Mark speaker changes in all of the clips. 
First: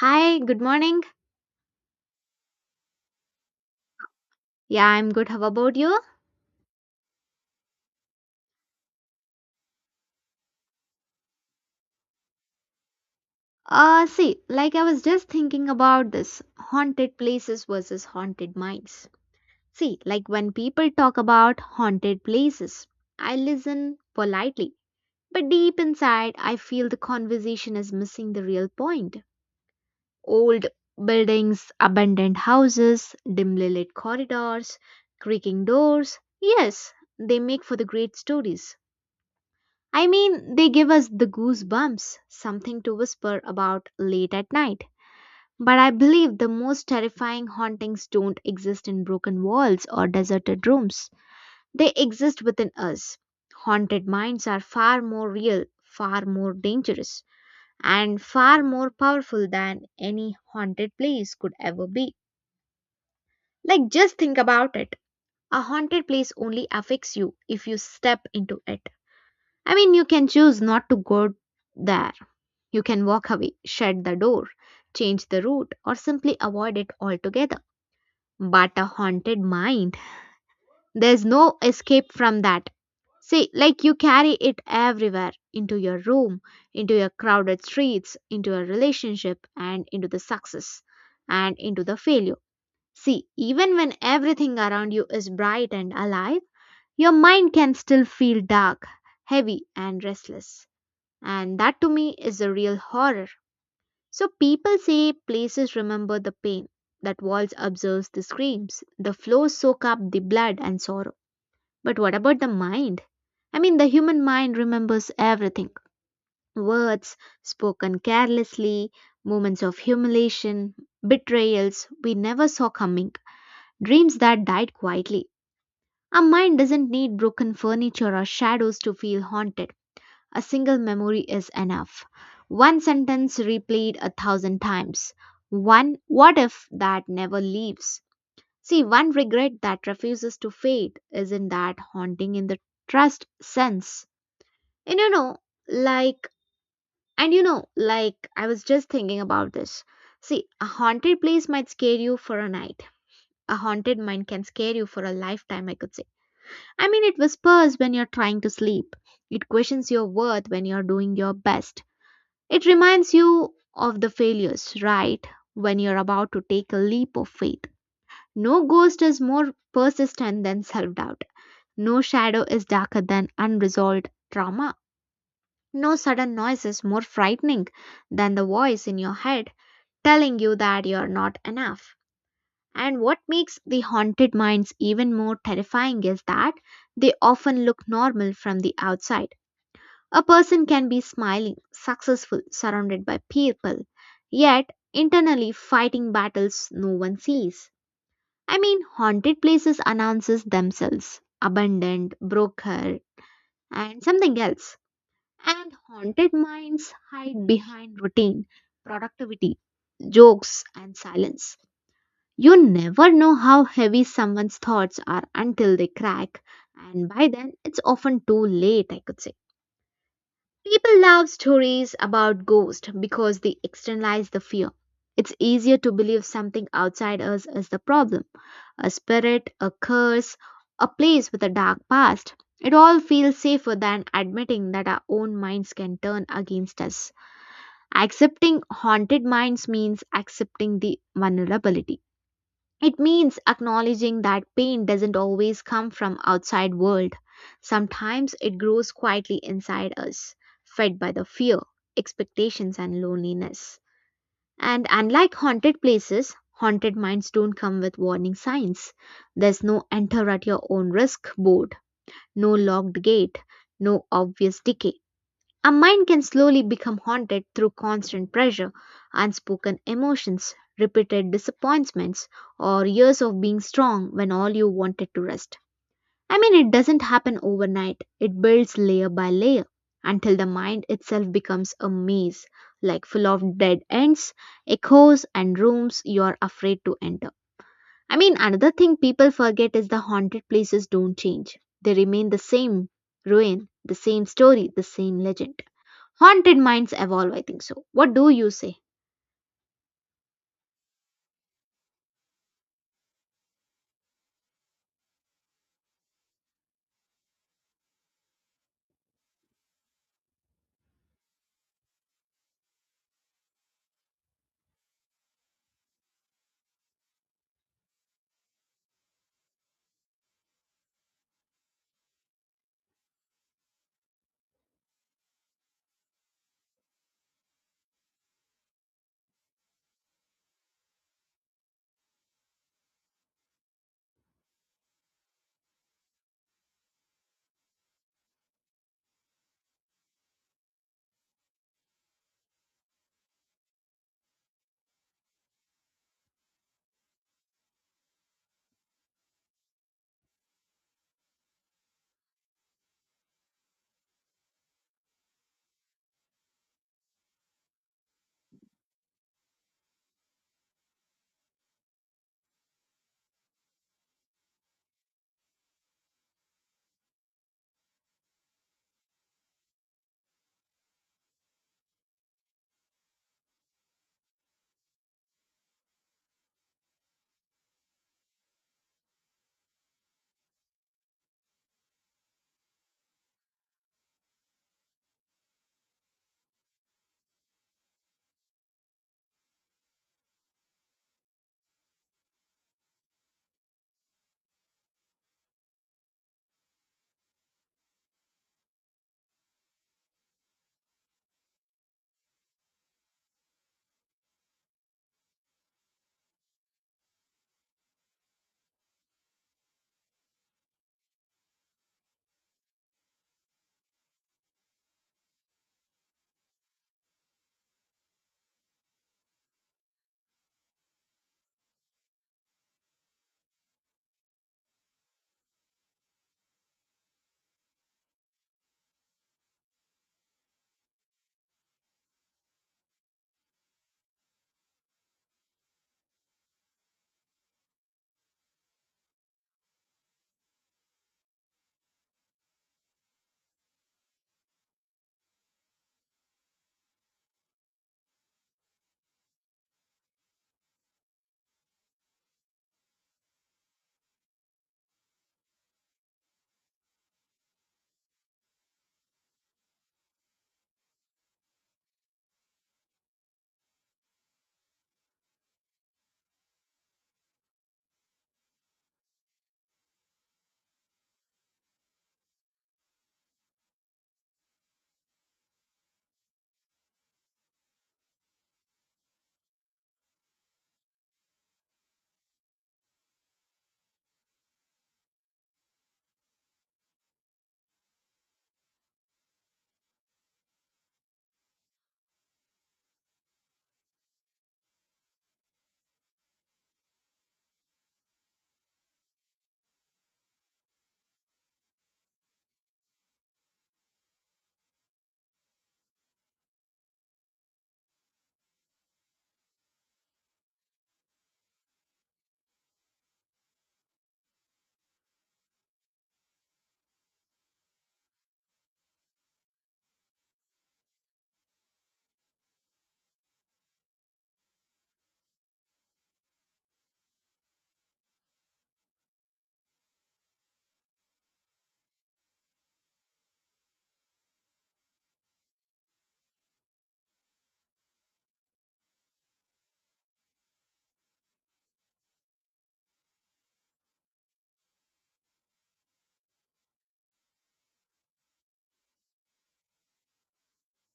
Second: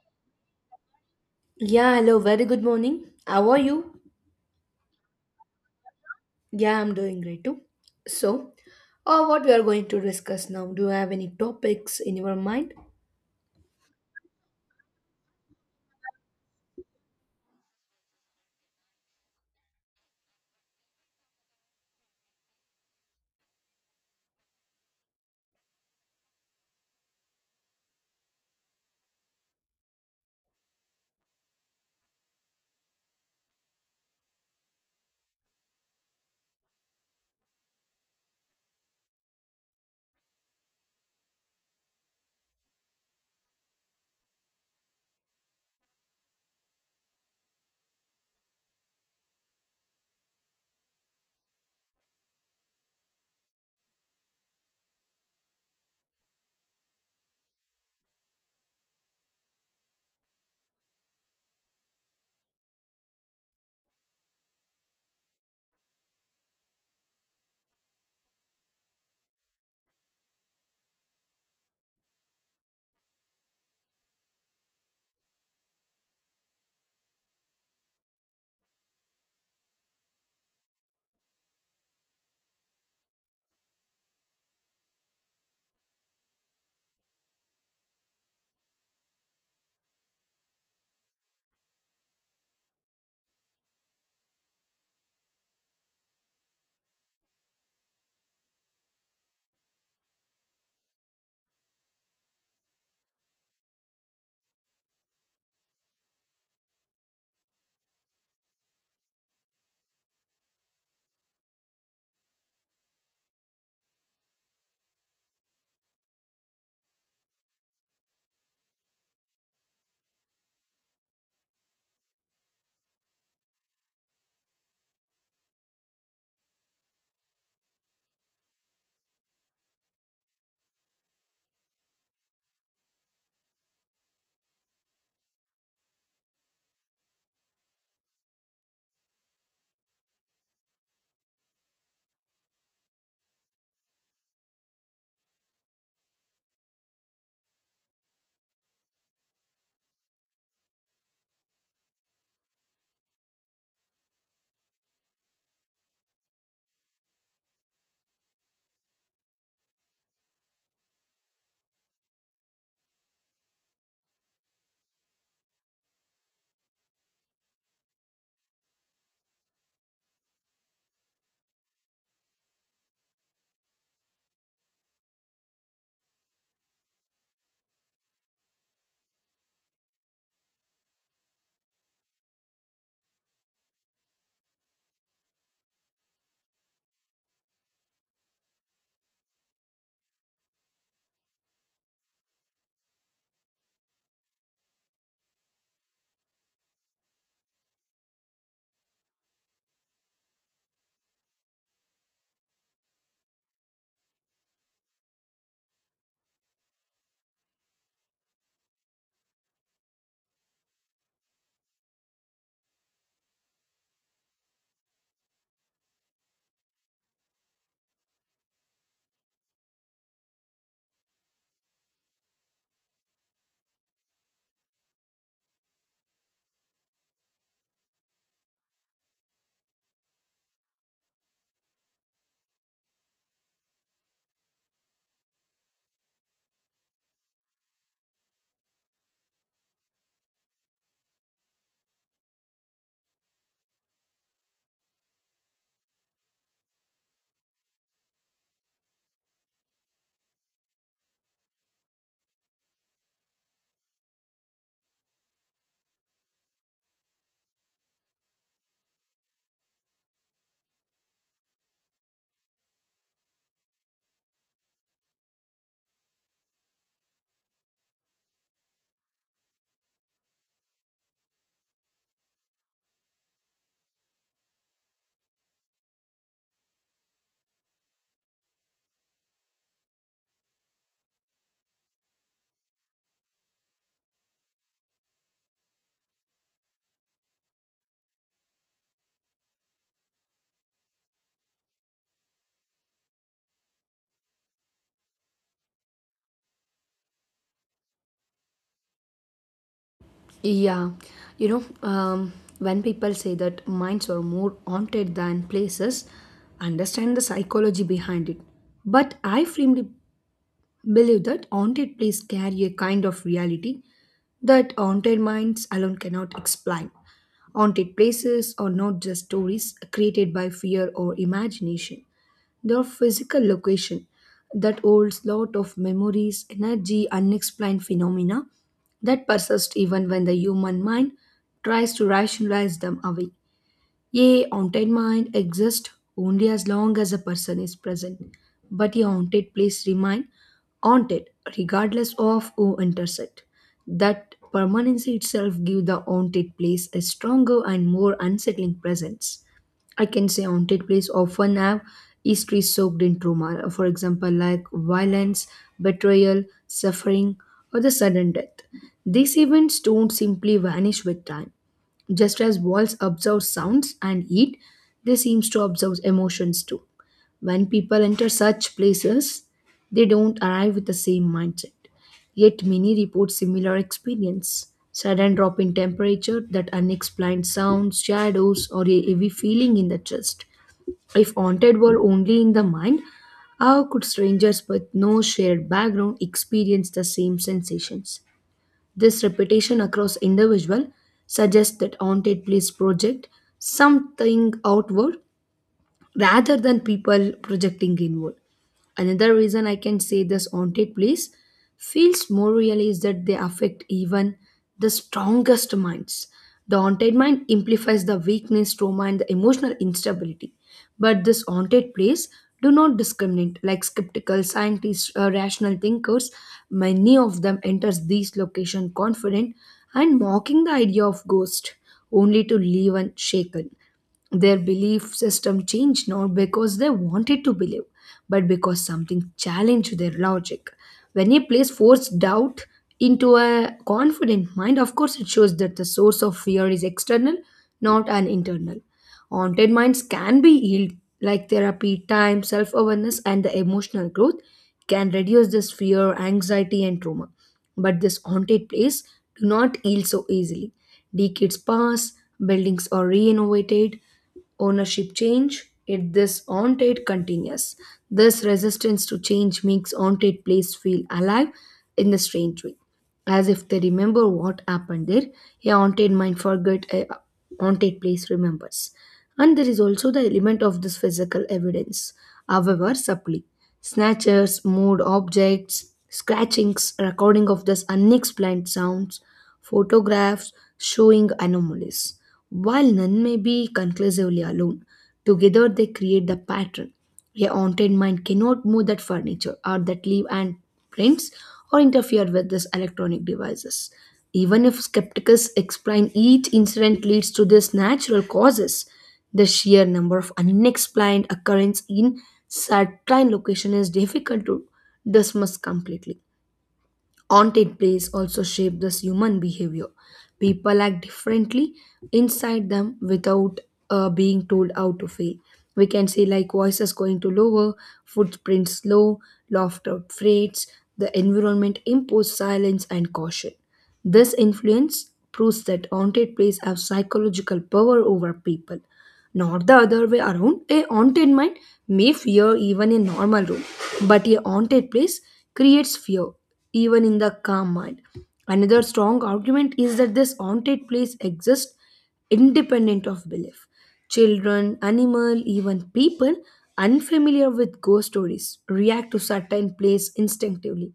Speaker 1: Hi, good morning.
Speaker 2: Yeah, hello, very good morning. How are you?
Speaker 1: Yeah, I'm good. How about you?
Speaker 2: Yeah, I'm doing great too. So, what we are going to discuss now? Do you have any topics in your mind?
Speaker 1: See, I was just thinking about this haunted places versus haunted minds. See, like when people talk about haunted places, I listen politely, but deep inside, I feel the conversation is missing the real point. Old buildings, abandoned houses, dimly lit corridors, creaking doors. Yes, they make for the great stories. I mean, they give us the goosebumps, something to whisper about late at night. But I believe the most terrifying hauntings don't exist in broken walls or deserted rooms. They exist within us. Haunted minds are far more real, far more dangerous, and far more powerful than any haunted place could ever be. Like, just think about it. A haunted place only affects you if you step into it. I mean, you can choose not to go there. You can walk away, shut the door, change the route, or simply avoid it altogether. But a haunted mind, there's no escape from that. See, like you carry it everywhere, into your room, into your crowded streets, into your relationship, and into the success and into the failure. See, even when everything around you is bright and alive, your mind can still feel dark, heavy, and restless. And that, to me, is the real horror. So people say places remember the pain, that walls observe the screams, the floors soak up the blood and sorrow. But what about the mind? I mean, the human mind remembers everything: words spoken carelessly, moments of humiliation, betrayals we never saw coming, dreams that died quietly. Our mind doesn't need broken furniture or shadows to feel haunted. A single memory is enough. One sentence replayed a thousand times. One what if that never leaves. See, one regret that refuses to fade isn't that haunting in the trust sense. And you know, like, and you know, like, I was just thinking about this. See, a haunted place might scare you for a night. A haunted mind can scare you for a lifetime, I could say. I mean, it whispers when you're trying to sleep. It questions your worth when you're doing your best. It reminds you of the failures, right? When you're about to take a leap of faith. No ghost is more persistent than self doubt. No shadow is darker than unresolved trauma. No sudden noise is more frightening than the voice in your head telling you that you're not enough. And what makes the haunted minds even more terrifying is that they often look normal from the outside. A person can be smiling, successful, surrounded by people, yet internally fighting battles no one sees. I mean, haunted places announces themselves abandoned, broker, and something else. And haunted minds hide behind routine, productivity, jokes, and silence. You never know how heavy someone's thoughts are until they crack, and by then it's often too late, I could say. People love stories about ghosts because they externalize the fear. It's easier to believe something outside us is the problem: a spirit, a curse, a place with a dark past. It all feels safer than admitting that our own minds can turn against us. Accepting haunted minds means accepting the vulnerability. It means acknowledging that pain doesn't always come from outside world. Sometimes it grows quietly inside us, fed by the fear, expectations and loneliness. And unlike haunted places, haunted minds don't come with warning signs. There's no enter at your own risk board, no locked gate, no obvious decay. A mind can slowly become haunted through constant pressure, unspoken emotions, repeated disappointments, or years of being strong when all you wanted to rest. I mean, it doesn't happen overnight, it builds layer by layer until the mind itself becomes a maze, like full of dead ends, echoes, and rooms you are afraid to enter. I mean, another thing people forget is the haunted places don't change, they remain the same ruin, the same story, the same legend. Haunted minds evolve, I think so. What do you say?
Speaker 2: Yeah, you know, um, when people say that minds are more haunted than places, understand the psychology behind it. But I firmly. Believe that haunted places carry a kind of reality that haunted minds alone cannot explain. Haunted places are not just stories created by fear or imagination. They are physical location that holds lot of memories, energy, unexplained phenomena that persist even when the human mind tries to rationalize them away. A haunted mind exists only as long as a person is present, but a haunted place remains haunted regardless of who enters it. That permanency itself gives the haunted place a stronger and more unsettling presence. I can say haunted place often have history soaked in trauma, for example, like violence, betrayal, suffering, or the sudden death. These events don't simply vanish with time. Just as walls absorb sounds and heat, they seem to absorb emotions too. When people enter such places, they don't arrive with the same mindset. Yet many report similar experience. Sudden drop in temperature, that unexplained sounds, shadows, or a heavy feeling in the chest. If haunted were only in the mind, how could strangers with no shared background experience the same sensations? This repetition across individual suggests that haunted place project something outward rather than people projecting inward. Another reason I can say this haunted place feels more real is that they affect even the strongest minds. The haunted mind amplifies the weakness, trauma, and the emotional instability. But this haunted place do not discriminate. Like skeptical scientists, rational thinkers, many of them enters these location confident and mocking the idea of ghost, only to leave unshaken. Their belief system changed not because they wanted to believe, but because something challenged their logic. When a place forced doubt into a confident mind, of course, it shows that the source of fear is external, not an internal. Haunted minds can be healed, like therapy, time, self awareness, and the emotional growth can reduce this fear, anxiety, and trauma. But this haunted place do not heal so easily. Decades pass, buildings are renovated, ownership change if this on-trade continues this resistance to change makes on-trade place feel alive in a strange way as if they remember what happened there a haunted mind forgot a haunted place remembers and there is also the element of this physical evidence however subtly snatchers moved objects scratchings recording of this unexplained sounds photographs showing anomalies while none may be conclusively alone, together they create the pattern. A haunted mind cannot move that furniture or that leaf and prints or interfere with these electronic devices. Even if skeptics explain each incident leads to these natural causes, the sheer number of unexplained occurrences in certain location is difficult to dismiss completely. Haunted place also shape this human behavior. People act differently inside them without being told how to feel. We can see like voices going to lower, footprints slow, laughter fades, the environment imposes silence and caution. This influence proves that haunted places have psychological power over people not the other way around. A haunted mind may fear even a normal room, but a haunted place creates fear even in the calm mind. Another strong argument is that this haunted place exists independent of belief. Children, animal, even people unfamiliar with ghost stories react to certain place instinctively.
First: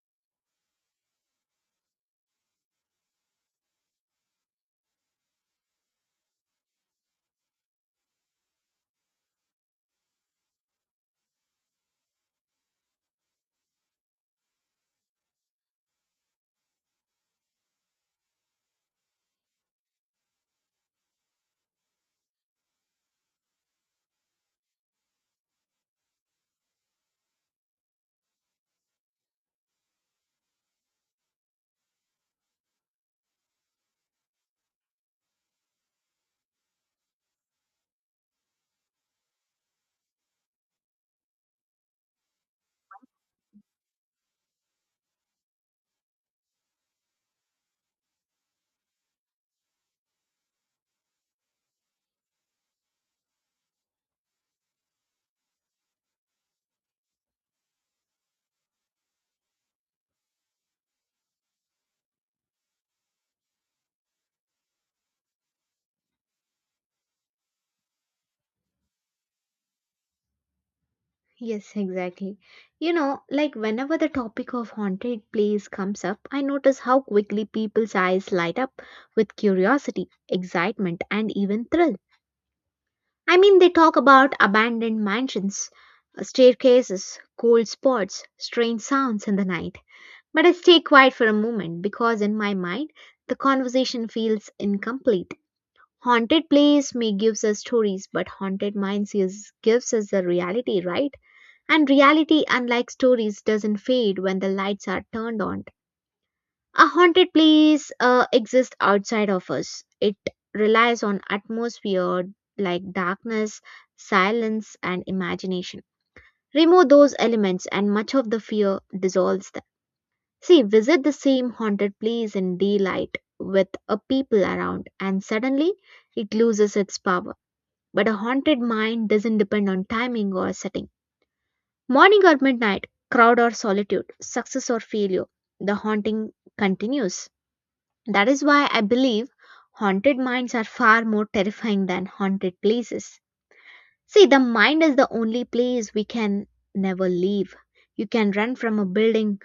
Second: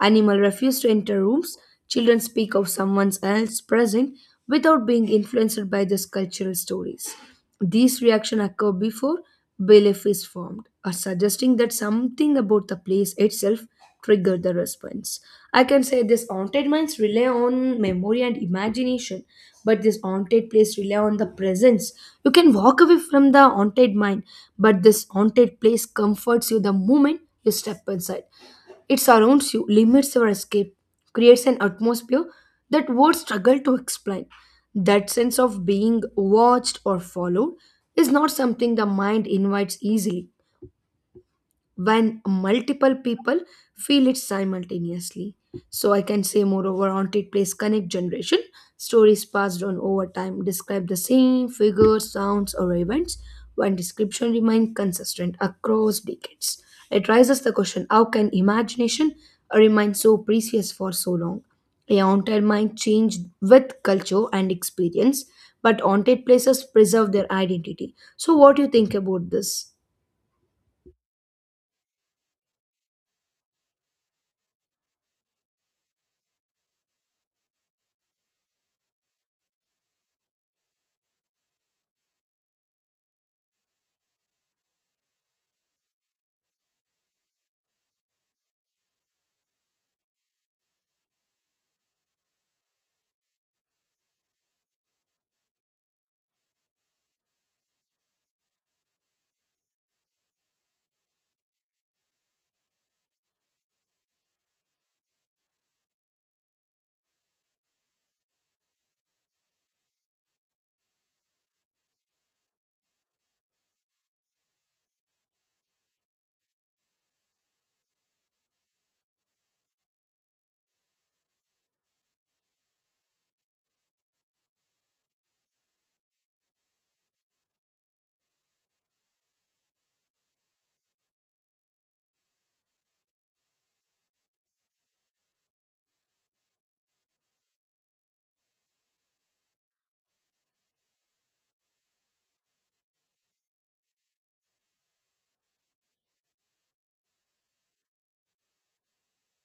Speaker 2: Animal refuse to enter rooms. Children speak of someone else's present without being influenced by these cultural stories. These reactions occur before belief is formed, or suggesting that something about the place itself triggered the response. I can say this haunted minds rely on memory and imagination, but this haunted place rely on the presence. You can walk away from the haunted mind, but this haunted place comforts you the moment you step inside. It surrounds you, limits your escape, creates an atmosphere that words struggle to explain. That sense of being watched or followed is not something the mind invites easily when multiple people feel it simultaneously. So I can say, moreover, haunted place connect generation. Stories passed on over time describe the same figures, sounds, or events, when description remains consistent across decades. It raises the question: How can imagination remain so precious for so long? A haunted mind changed with culture and experience, but haunted places preserve their identity. So, what do you think about this?
Speaker 1: Yes, exactly. You know, like whenever the topic of haunted place comes up, I notice how quickly people's eyes light up with curiosity, excitement, and even thrill. I mean, they talk about abandoned mansions, staircases, cold spots, strange sounds in the night. But I stay quiet for a moment because in my mind, the conversation feels incomplete. Haunted place may gives us stories, but haunted minds is, gives us the reality, right? And reality, unlike stories, doesn't fade when the lights are turned on. A haunted place exists outside of us. It relies on atmosphere like darkness, silence, and imagination. Remove those elements, and much of the fear dissolves them. See, visit the same haunted place in daylight with a people around, and suddenly it loses its power, but a haunted mind doesn't depend on timing or setting. Morning or midnight, crowd or solitude, success or failure, the haunting continues. That is why I believe haunted minds are far more terrifying than haunted places. See, the mind is the only place we can never leave. You can run from a building,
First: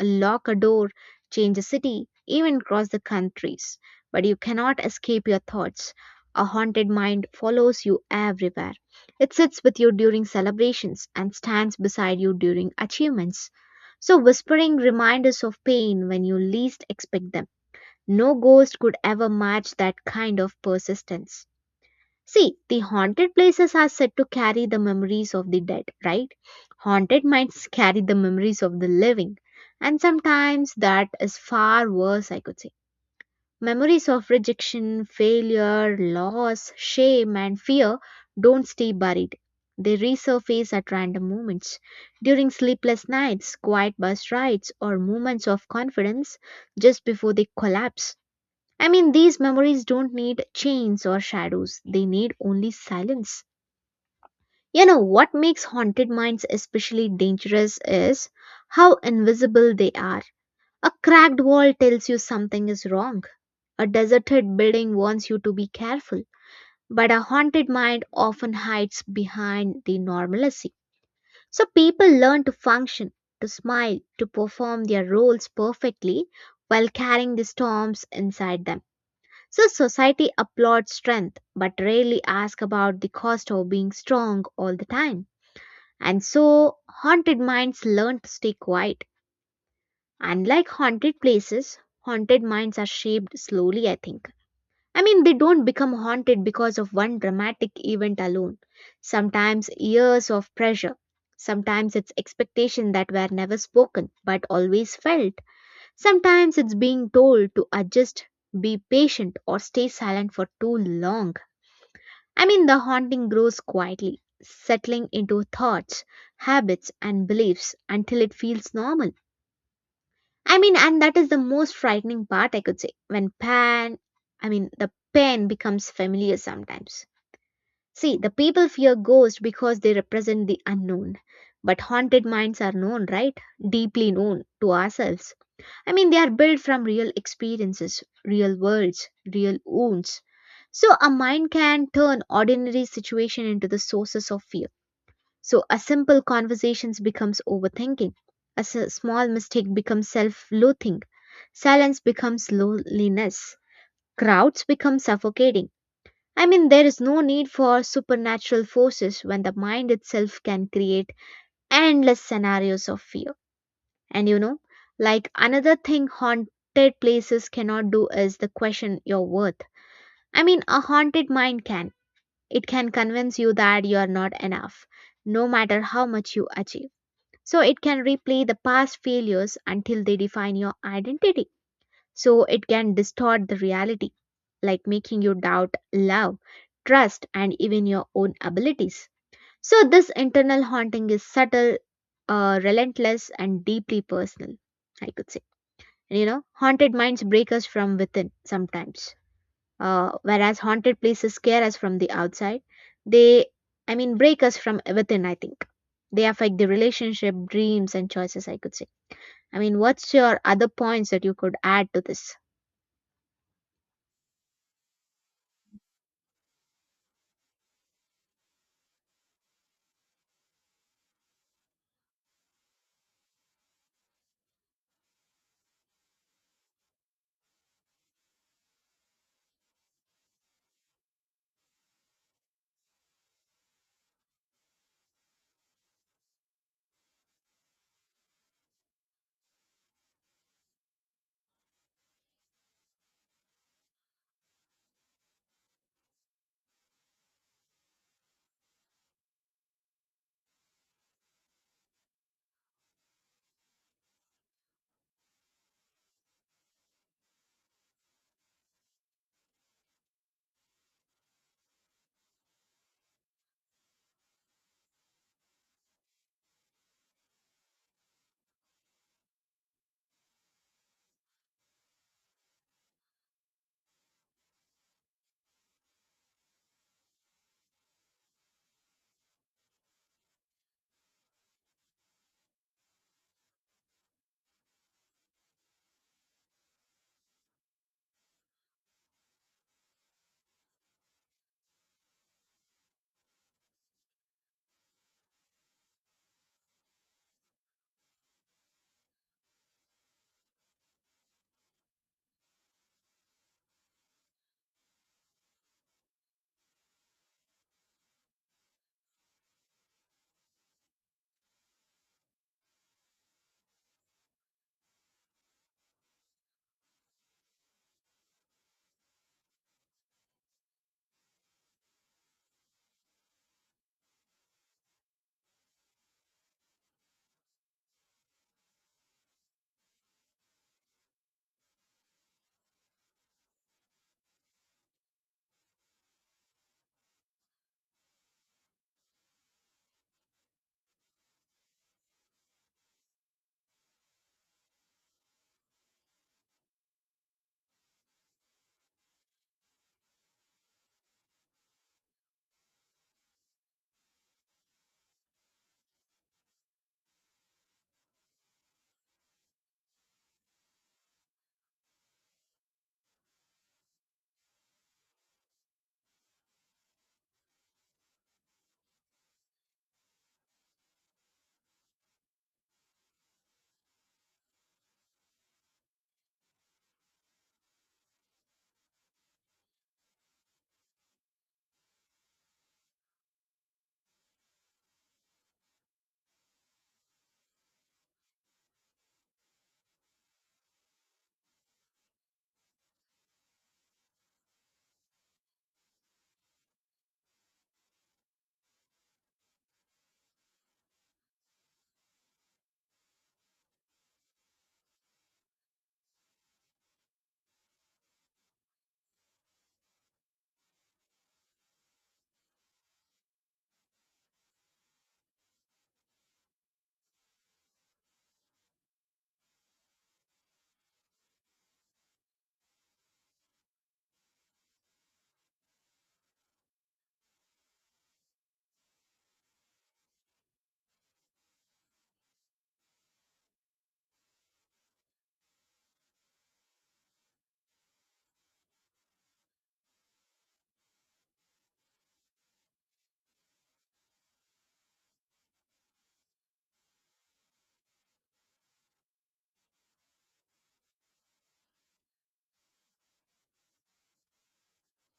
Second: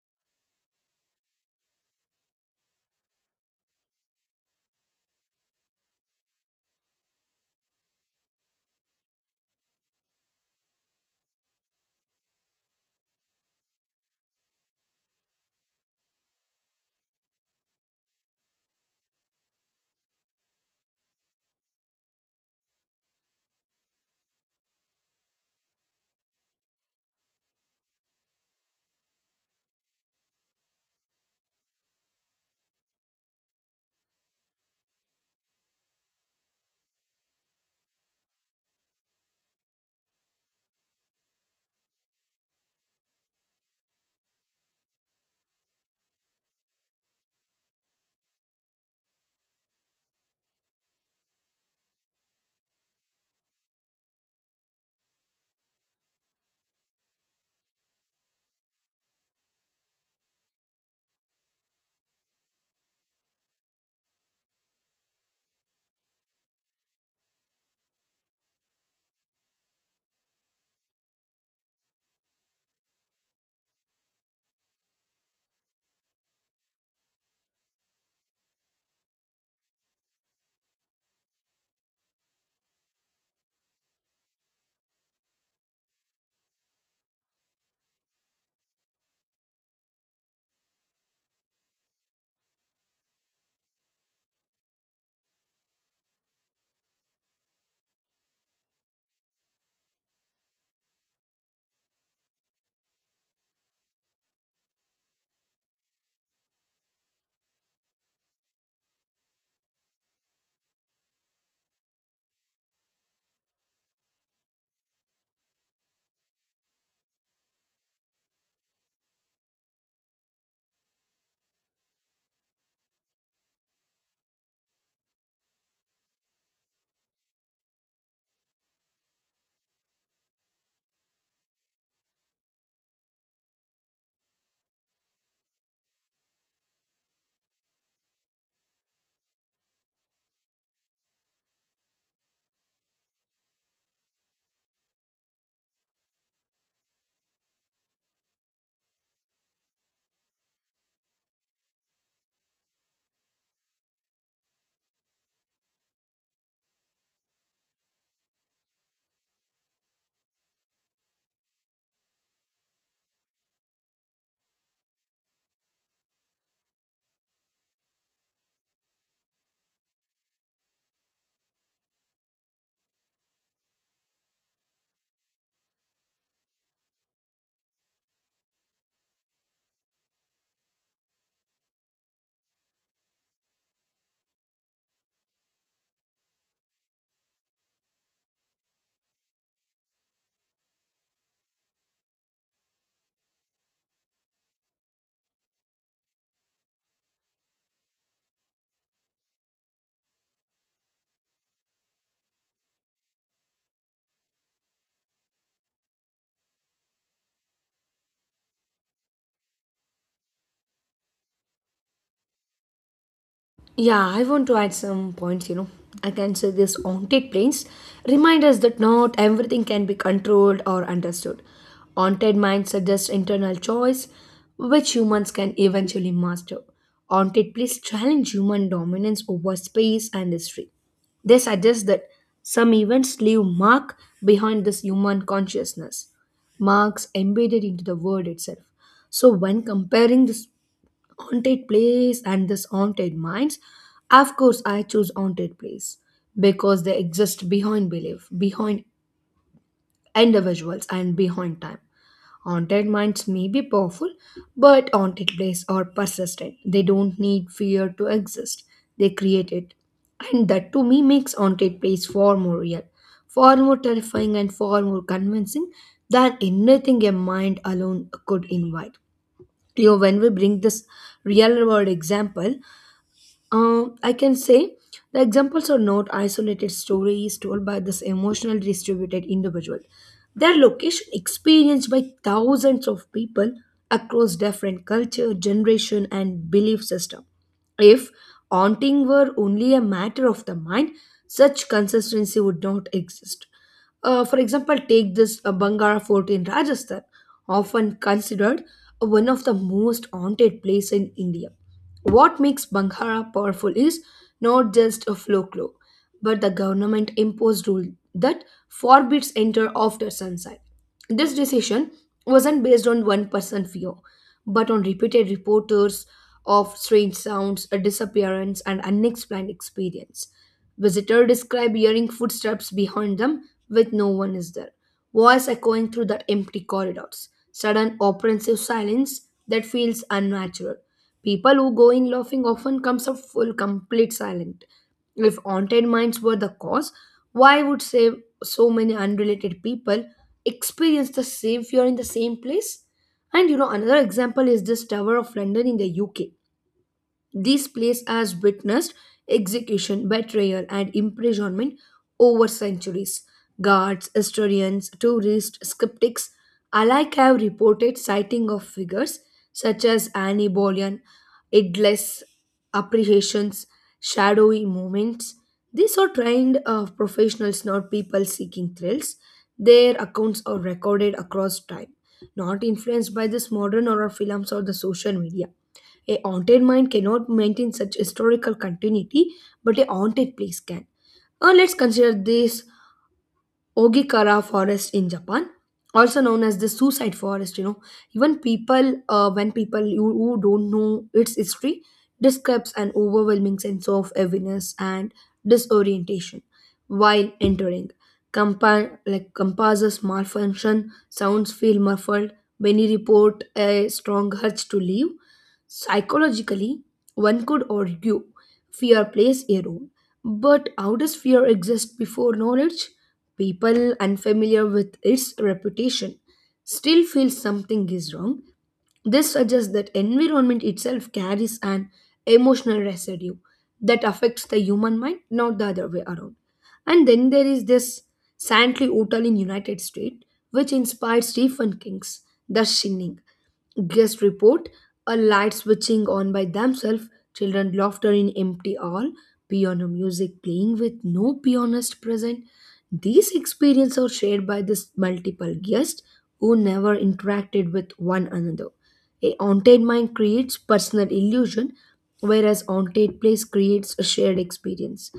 Speaker 1: lock a door, change a city, even cross the countries. But you cannot escape your thoughts. A haunted mind follows you everywhere. It sits with you during celebrations and stands beside you during achievements. So, whispering reminders of pain when you least expect them. No ghost could ever match that kind of persistence. See, the haunted places are said to carry the memories of the dead, right? Haunted minds carry the memories of the living. And sometimes that is far worse, I could say. Memories of rejection, failure, loss, shame, and fear don't stay buried. They resurface at random moments. During sleepless nights, quiet bus rides, or moments of confidence just before they collapse. I mean, these memories don't need chains or shadows, they need only silence. You know, what makes haunted minds especially dangerous is how invisible they are. A cracked wall tells you something is wrong, a deserted building wants you to be careful, but a haunted mind often hides behind the normalcy. So people learn to function, to smile, to perform their roles perfectly while carrying the storms inside them. So society applauds strength but rarely asks about the cost of being strong all the time. And so haunted minds learn to stay quiet. Unlike haunted places, haunted minds are shaped slowly, I think. I mean, they don't become haunted because of one dramatic event alone. Sometimes years of pressure. Sometimes it's expectation that were never spoken but always felt. Sometimes it's being told to adjust, be patient, or stay silent for too long. I mean, the haunting grows quietly, settling into thoughts, habits, and beliefs until it feels normal. I mean, and that is the most frightening part, I could say, I mean, the pain becomes familiar sometimes. See, the people fear ghosts because they represent the unknown, but haunted minds are known, right? Deeply known to ourselves. I mean, they are built from real experiences, real worlds, real wounds. So, a mind can turn ordinary situation into the sources of fear. So, a simple conversation becomes overthinking. A small mistake becomes self-loathing. Silence becomes loneliness. Crowds become suffocating. I mean, there is no need for supernatural forces when the mind itself can create endless scenarios of fear. And you know, like another thing haunted places cannot do is the question your worth. I mean, a haunted mind can. It can convince you that you are not enough, no matter how much you achieve. So it can replay the past failures until they define your identity. So it can distort the reality, like making you doubt love, trust, and even your own abilities. So this internal haunting is subtle, relentless, and deeply personal, I could say. You know, haunted minds break us from within sometimes, whereas haunted places scare us from the outside. They break us from within, I think. They affect the relationship, dreams and choices, I could say. I mean, what's your other points that you could add to this?
Speaker 2: Yeah, I want to add some points, you know. I can say this haunted planes remind us that not everything can be controlled or understood. Haunted minds suggest internal choice, which humans can eventually master. Haunted places challenge human dominance over space and history. They suggest that some events leave mark behind this human consciousness, marks embedded into the word itself. So when comparing this haunted place and this haunted minds, of course I choose haunted place because they exist behind belief, behind individuals and behind time. Haunted minds may be powerful, but haunted places are persistent. They don't need fear to exist. They create it. And that to me makes haunted place far more real, far more terrifying and far more convincing than anything a mind alone could invite. You know, when we bring this real world example, I can say the examples are not isolated stories told by this emotionally distributed individual. Their location experienced by thousands of people across different culture, generation, and belief system. If haunting were only a matter of the mind, such consistency would not exist. For example, take this Bangara Fort in Rajasthan, often considered one of the most haunted place in India. What makes Banghara powerful is not just a folklore, but the government imposed rule that forbids enter after sunset. This decision wasn't based on one person fear, but on repeated reporters of strange sounds, a disappearance, and unexplained experience. Visitors describe hearing footsteps behind them with no one is there voice echoing through the empty corridors. Sudden, oppressive silence that feels unnatural. People who go in laughing often comes up full, complete silent. If haunted minds were the cause, why would say so many unrelated people experience the same fear in the same place? And you know, another example is this Tower of London in the UK. This place has witnessed execution, betrayal, and imprisonment over centuries. Guards, historians, tourists, skeptics alike have reported sighting of figures such as Annie Boleyn, headless apprehensions, shadowy moments. These are trained professionals, not people seeking thrills. Their accounts are recorded across time, not influenced by this modern horror films or the social media. A haunted mind cannot maintain such historical continuity, but a haunted place can. Let's consider this Ogikara forest in Japan, also known as the suicide forest. You know, even when people you, who don't know its history, describes an overwhelming sense of heaviness and disorientation while entering. Like compasses malfunction, sounds feel muffled. Many report a strong urge to leave. Psychologically, one could argue fear plays a role. But how does fear exist before knowledge? People unfamiliar with its reputation still feel something is wrong. This suggests that environment itself carries an emotional residue that affects the human mind, not the other way around. And then there is this Santley Hotel in United States, which inspired Stephen King's The Shining. Guest report a light switching on by themselves, children laughter in empty hall, piano music playing with no pianist present. These experiences are shared by this multiple guests who never interacted with one another. A haunted mind creates personal illusion, whereas haunted place creates a shared experience.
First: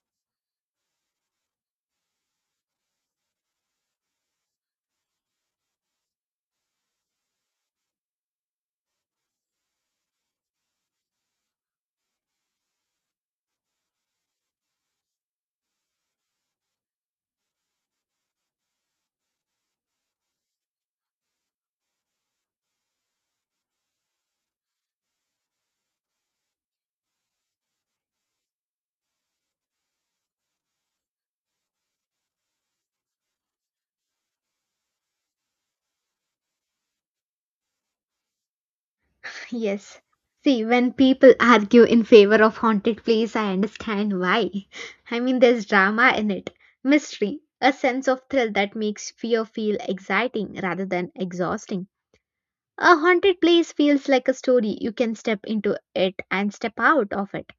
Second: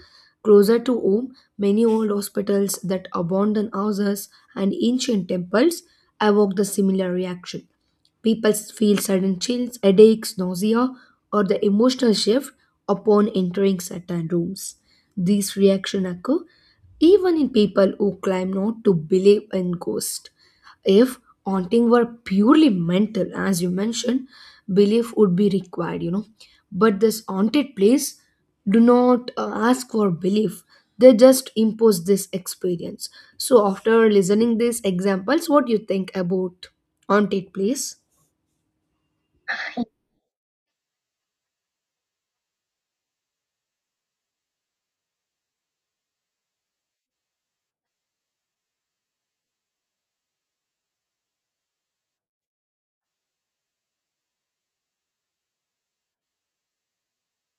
Speaker 2: Closer to home, many old hospitals that abandon houses and ancient temples evoke the similar reaction. People feel sudden chills, headaches, nausea, or the emotional shift upon entering certain rooms. These reactions occur even in people who claim not to believe in ghosts. If haunting were purely mental, as you mentioned, belief would be required, you know. But this haunted place do not ask for belief. They just impose this experience. So after listening these examples, what do you think about haunted place?
Speaker 1: Yes. See, when people argue in favor of haunted place, I understand why. I mean, there's drama in it, mystery, a sense of thrill that makes fear feel exciting rather than exhausting. A haunted place feels like a story. You can step into it and step out of it.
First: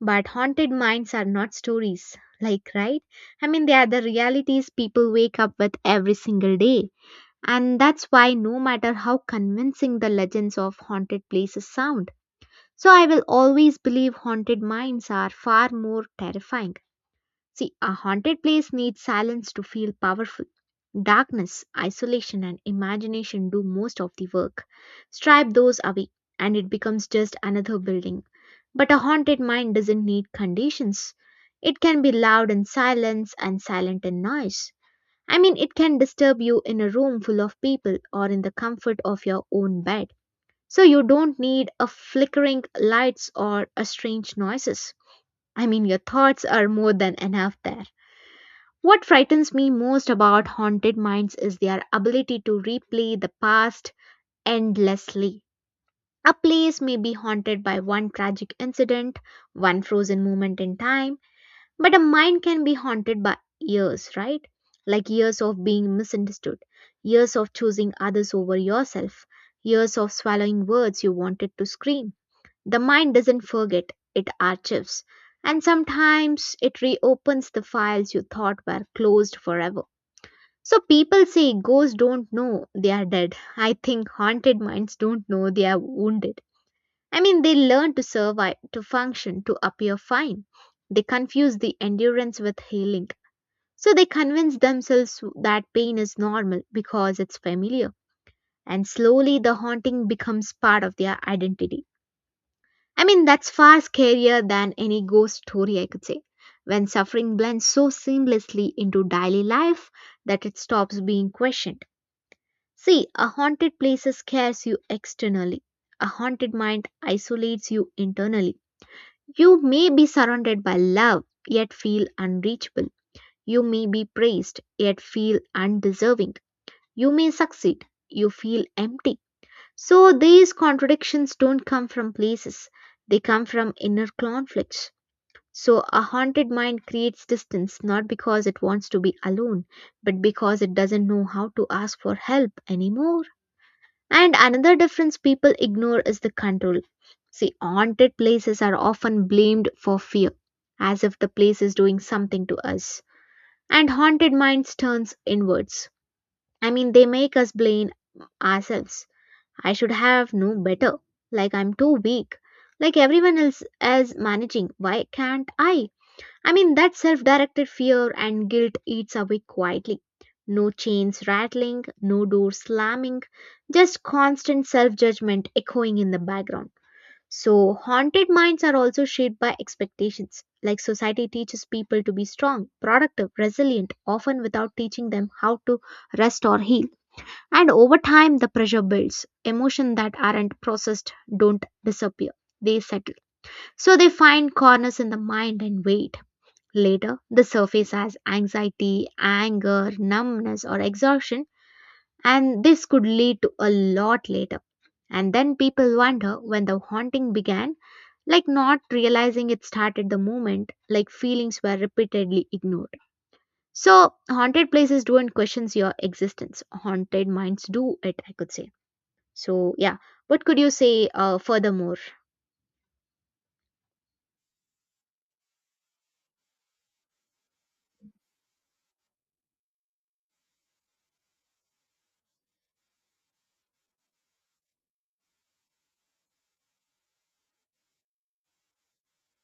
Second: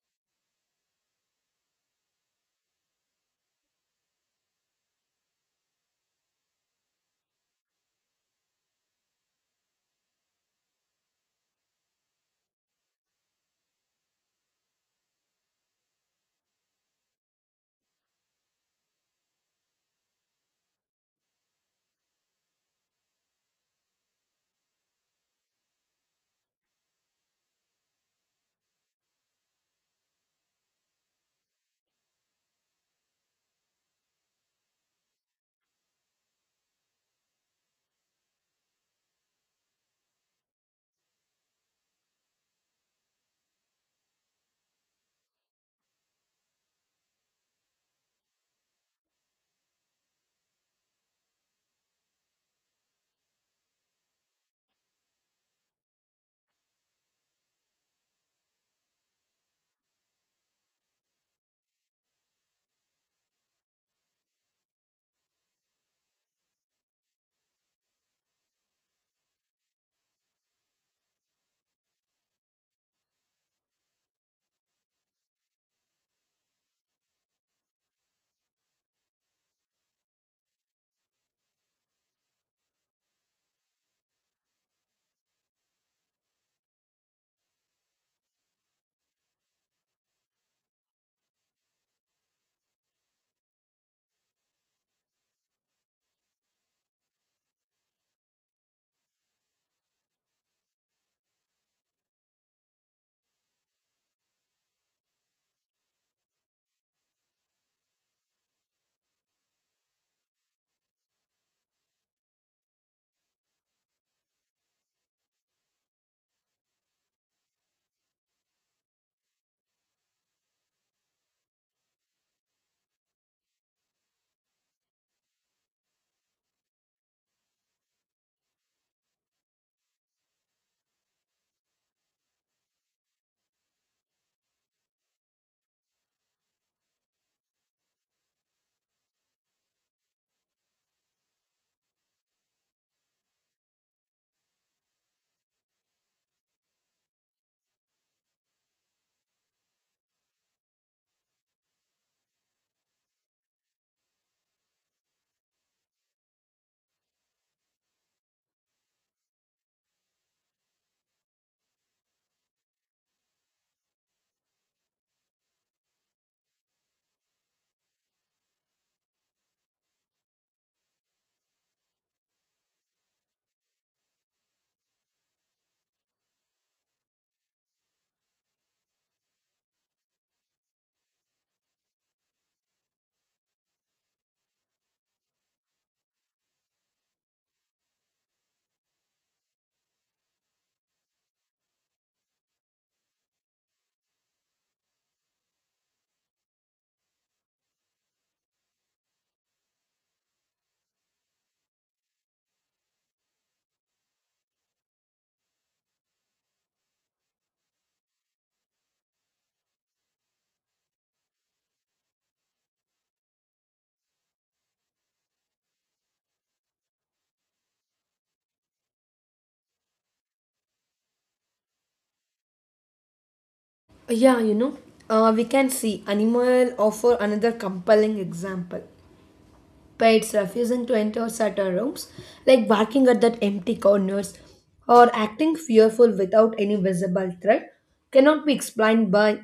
Speaker 1: But haunted minds are not stories, like, right? I mean, they are the realities people wake up with every single day. And that's why, no matter how convincing the legends of haunted places sound, so I will always believe haunted minds are far more terrifying. See, a haunted place needs silence to feel powerful. Darkness, isolation, and imagination do most of the work. Stripe those away, and it becomes just another building. But a haunted mind doesn't need conditions. It can be loud in silence and silent in noise. I mean, it can disturb you in a room full of people or in the comfort of your own bed. So you don't need a flickering lights or a strange noises. I mean, your thoughts are more than enough there. What frightens me most about haunted minds is their ability to replay the past endlessly. A place may be haunted by one tragic incident, one frozen moment in time, but a mind can be haunted by years, right? Like years of being misunderstood, years of choosing others over yourself, years of swallowing words you wanted to scream. The mind doesn't forget, it archives. And sometimes it reopens the files you thought were closed forever. So people say ghosts don't know they are dead. I think haunted minds don't know they are wounded. I mean, they learn to survive, to function, to appear fine. They confuse the endurance with healing. So they convince themselves that pain is normal because it's familiar. And slowly the haunting becomes part of their identity. I mean, that's far scarier than any ghost story, I could say. When suffering blends so seamlessly into daily life that it stops being questioned. See, a haunted place scares you externally. A haunted mind isolates you internally. You may be surrounded by love, yet feel unreachable. You may be praised, yet feel undeserving. You may succeed, you feel empty. So, these contradictions don't come from places, they come from inner conflicts. So, a haunted mind creates distance not because it wants to be alone, but because it doesn't know how to ask for help anymore. And another difference people ignore is the control. See, haunted places are often blamed for fear, as if the place is doing something to us. And haunted minds turns inwards. I mean, they make us blame ourselves. I should have known better. Like I'm too weak. Like everyone else is managing. Why can't I? I mean, that self directed fear and guilt eats away quietly. No chains rattling, no door slamming, just constant self judgment echoing in the background. So, haunted minds are also shaped by expectations. Like society teaches people to be strong, productive, resilient, often without teaching them how to rest or heal. And over time, the pressure builds. Emotions that aren't processed don't disappear, they settle. So, they find corners in the mind and wait Later, the surface as anxiety, anger, numbness, or exhaustion, and this could lead to a lot later. And then people wonder when the haunting began, like not realizing it started the moment, like feelings were repeatedly ignored. So, haunted places don't question your existence, haunted minds do it, I could say. So, yeah, what could you say furthermore?
Speaker 2: Yeah, we can see animal offer another compelling example. Pets refusing to enter certain rooms, like barking at that empty corners or acting fearful without any visible threat, cannot be explained by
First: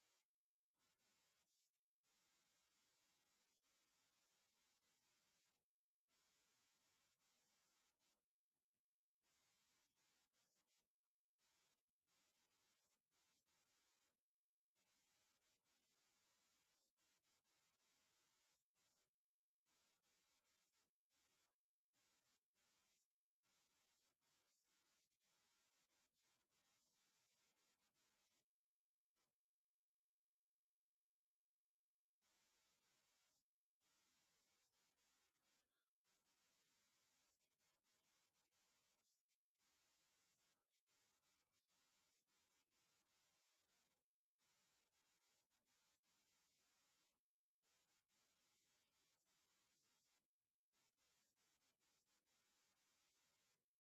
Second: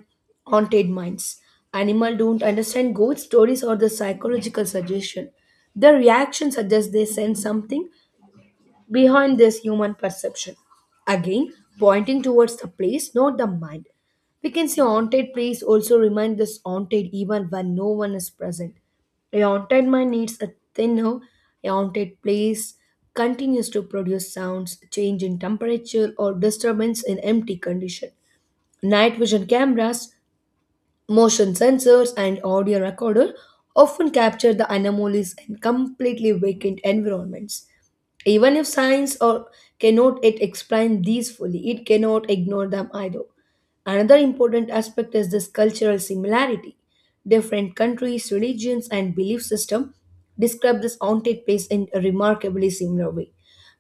Speaker 2: haunted minds. Animal don't understand ghost stories or the psychological suggestion. Their reaction suggests they sense something behind this human perception. Again, pointing towards the place, not the mind. We can say haunted place also remind this haunted even when no one is present. A haunted mind needs a thinner, a haunted place continues to produce sounds, change in temperature or disturbance in empty condition. Night vision cameras Motion sensors and audio recorder often capture the anomalies in completely vacant environments. Even if science or cannot it explain these fully, it cannot ignore them either. Another important aspect is this cultural similarity. Different countries, religions, and belief system describe this haunted place in a remarkably similar way.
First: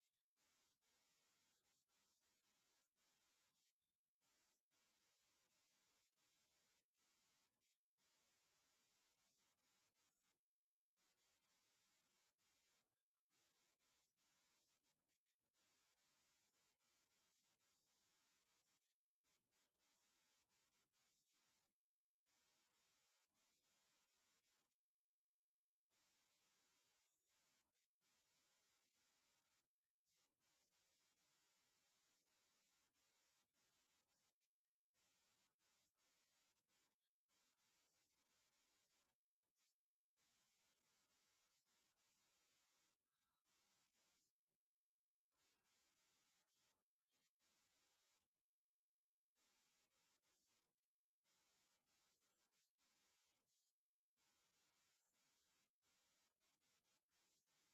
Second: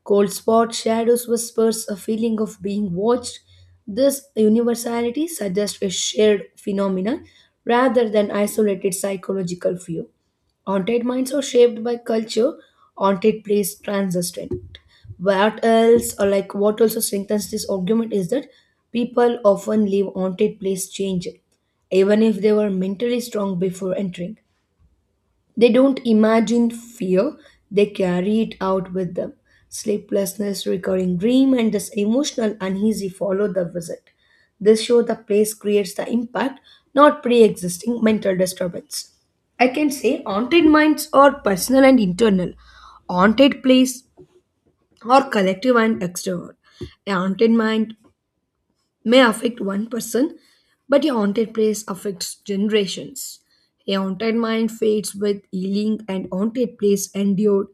Speaker 2: Cold spots, shadows, whispers, a feeling of being watched. This universality suggests a shared phenomenon rather than isolated psychological view. Haunted minds are shaped by culture, haunted place transistent, what else, or like what also strengthens this argument is that people often leave haunted place change. Even if they were mentally strong before entering, they don't imagine fear, they carry it out with them. Sleeplessness, recurring dream, and this emotional uneasy follow the visit. This show the place creates the impact, not pre-existing mental disturbance. I can say haunted minds are personal and internal. Haunted place or collective and extrovert. A haunted mind may affect one person, but a haunted place affects generations. A haunted mind fades with healing and haunted place endured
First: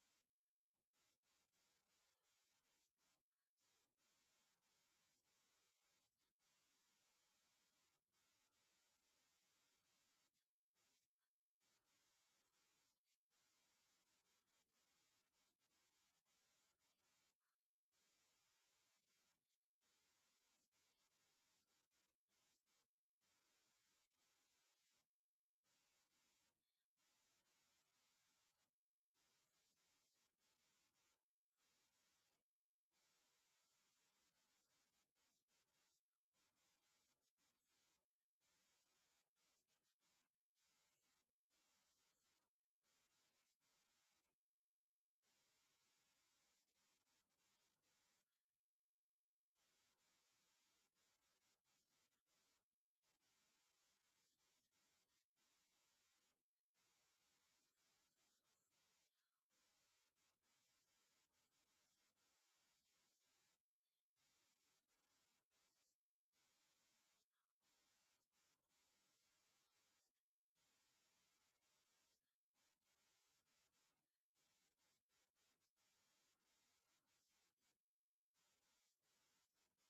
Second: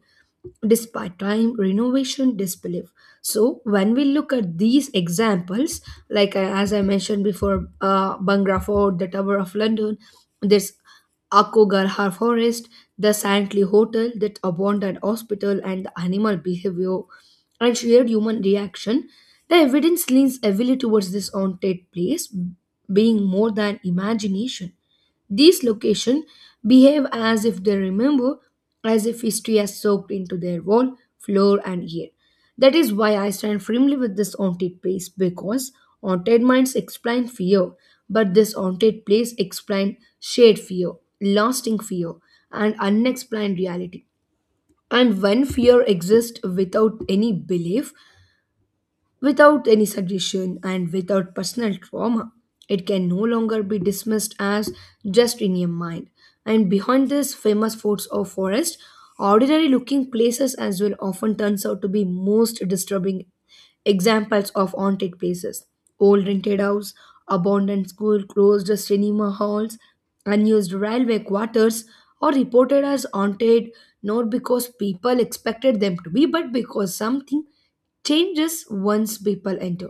Speaker 2: despite time, renovation, disbelief. So when we look at these examples, like as I mentioned before, bangra fort, the tower of london, this akogarhar forest, the saintly hotel, that abandoned hospital, and the animal behavior and shared human reaction, the evidence leans heavily towards this haunted place being more than imagination. These locations behave as if they remember, as if history has soaked into their wall, floor, and ear. That is why I stand firmly with this haunted place, because haunted minds explain fear, but this haunted place explains shared fear, lasting fear, and unexplained reality. And when fear exists without any belief, without any suggestion, and without personal trauma, it can no longer be dismissed as just in your mind. And behind these famous forts or forests, ordinary looking places as well often turns out to be most disturbing examples of haunted places. Old rented house, abandoned school, closed cinema halls, unused railway quarters are reported as haunted, not because people expected them to be, but because something changes once people enter.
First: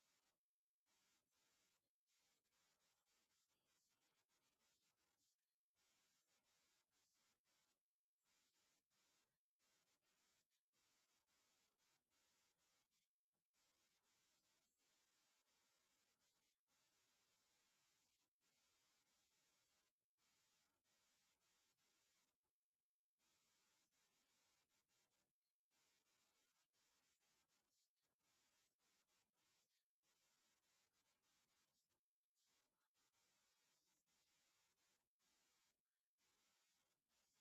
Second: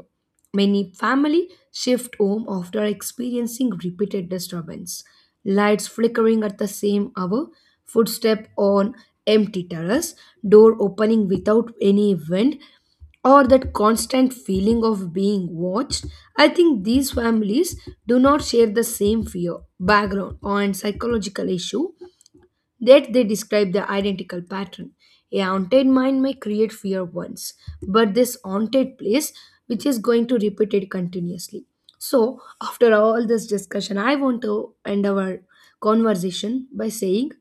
Speaker 2: Many family shift home after experiencing repeated disturbance. Lights flickering at the same hour, footstep on empty terrace, door opening without any wind, or that constant feeling of being watched, I think these families do not share the same fear, background, or psychological issue, that they describe the identical pattern. A haunted mind may create fear once, but this haunted place, which is going to repeat it continuously. So, after all this discussion, I want to end our conversation by saying,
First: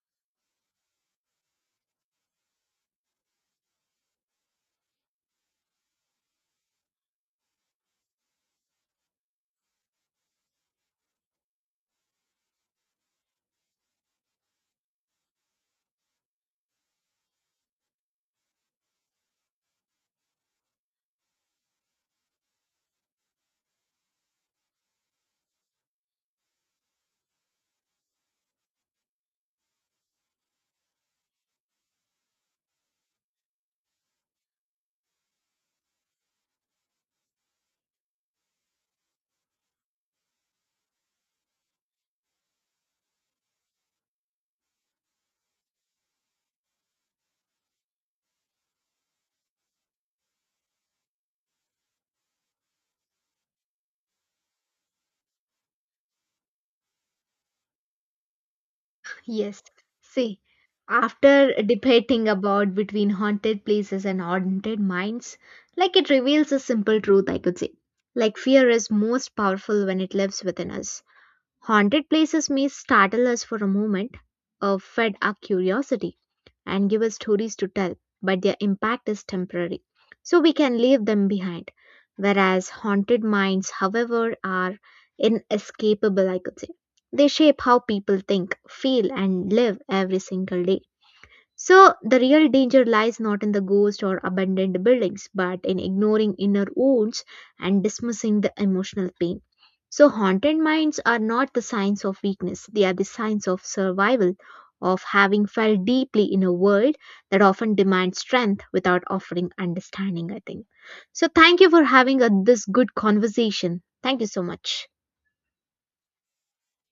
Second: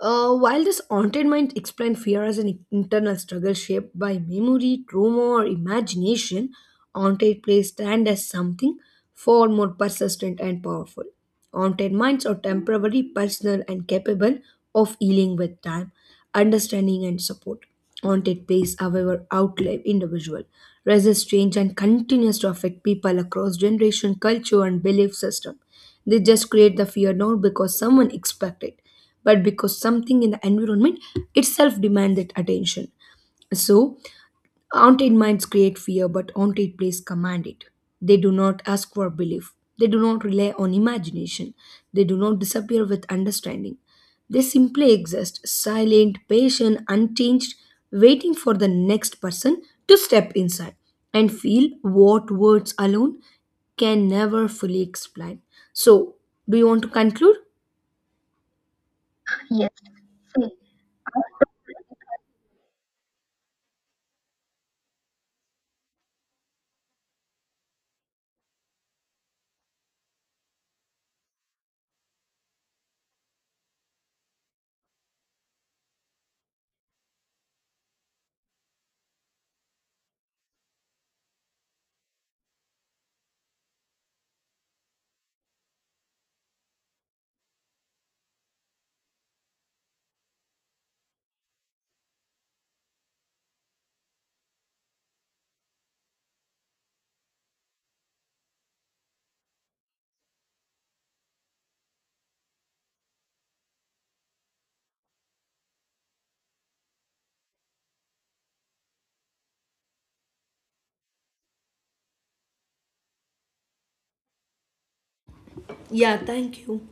Speaker 2: while this haunted mind explains fear as an internal struggle shaped by memory, trauma, or imagination, haunted plays stand as something far more persistent and powerful. Haunted minds are temporary, personal, and capable of healing with time, understanding, and support. Haunted place, however, outlive individual, resists change, and continues to affect people across generation, culture, and belief system. They just create the fear not because someone expect it, but because something in the environment itself demand that attention. So, haunted minds create fear, but haunted places command it. They do not ask for belief. They do not rely on imagination. They do not disappear with understanding. They simply exist, silent, patient, unchanged, waiting for the next person to step inside and feel what words alone can never fully explain. So, do you want to conclude?
Speaker 1: Yes.
Speaker 2: Yes.
Speaker 1: See, after debating about between haunted places and haunted minds, like it reveals a simple truth, I could say. Like fear is most powerful when it lives within us. Haunted places may startle us for a moment, fed our curiosity and give us stories to tell, but their impact is temporary. So we can leave them behind. Whereas haunted minds, however, are inescapable, I could say. They shape how people think, feel, and live every single day. So, the real danger lies not in the ghost or abandoned buildings, but in ignoring inner wounds and dismissing the emotional pain. So, haunted minds are not the signs of weakness, they are the signs of survival, of having felt deeply in a world that often demands strength without offering understanding, I think. So, thank you for having a, this good conversation. Thank you so much.
Speaker 2: Yeah, thank you.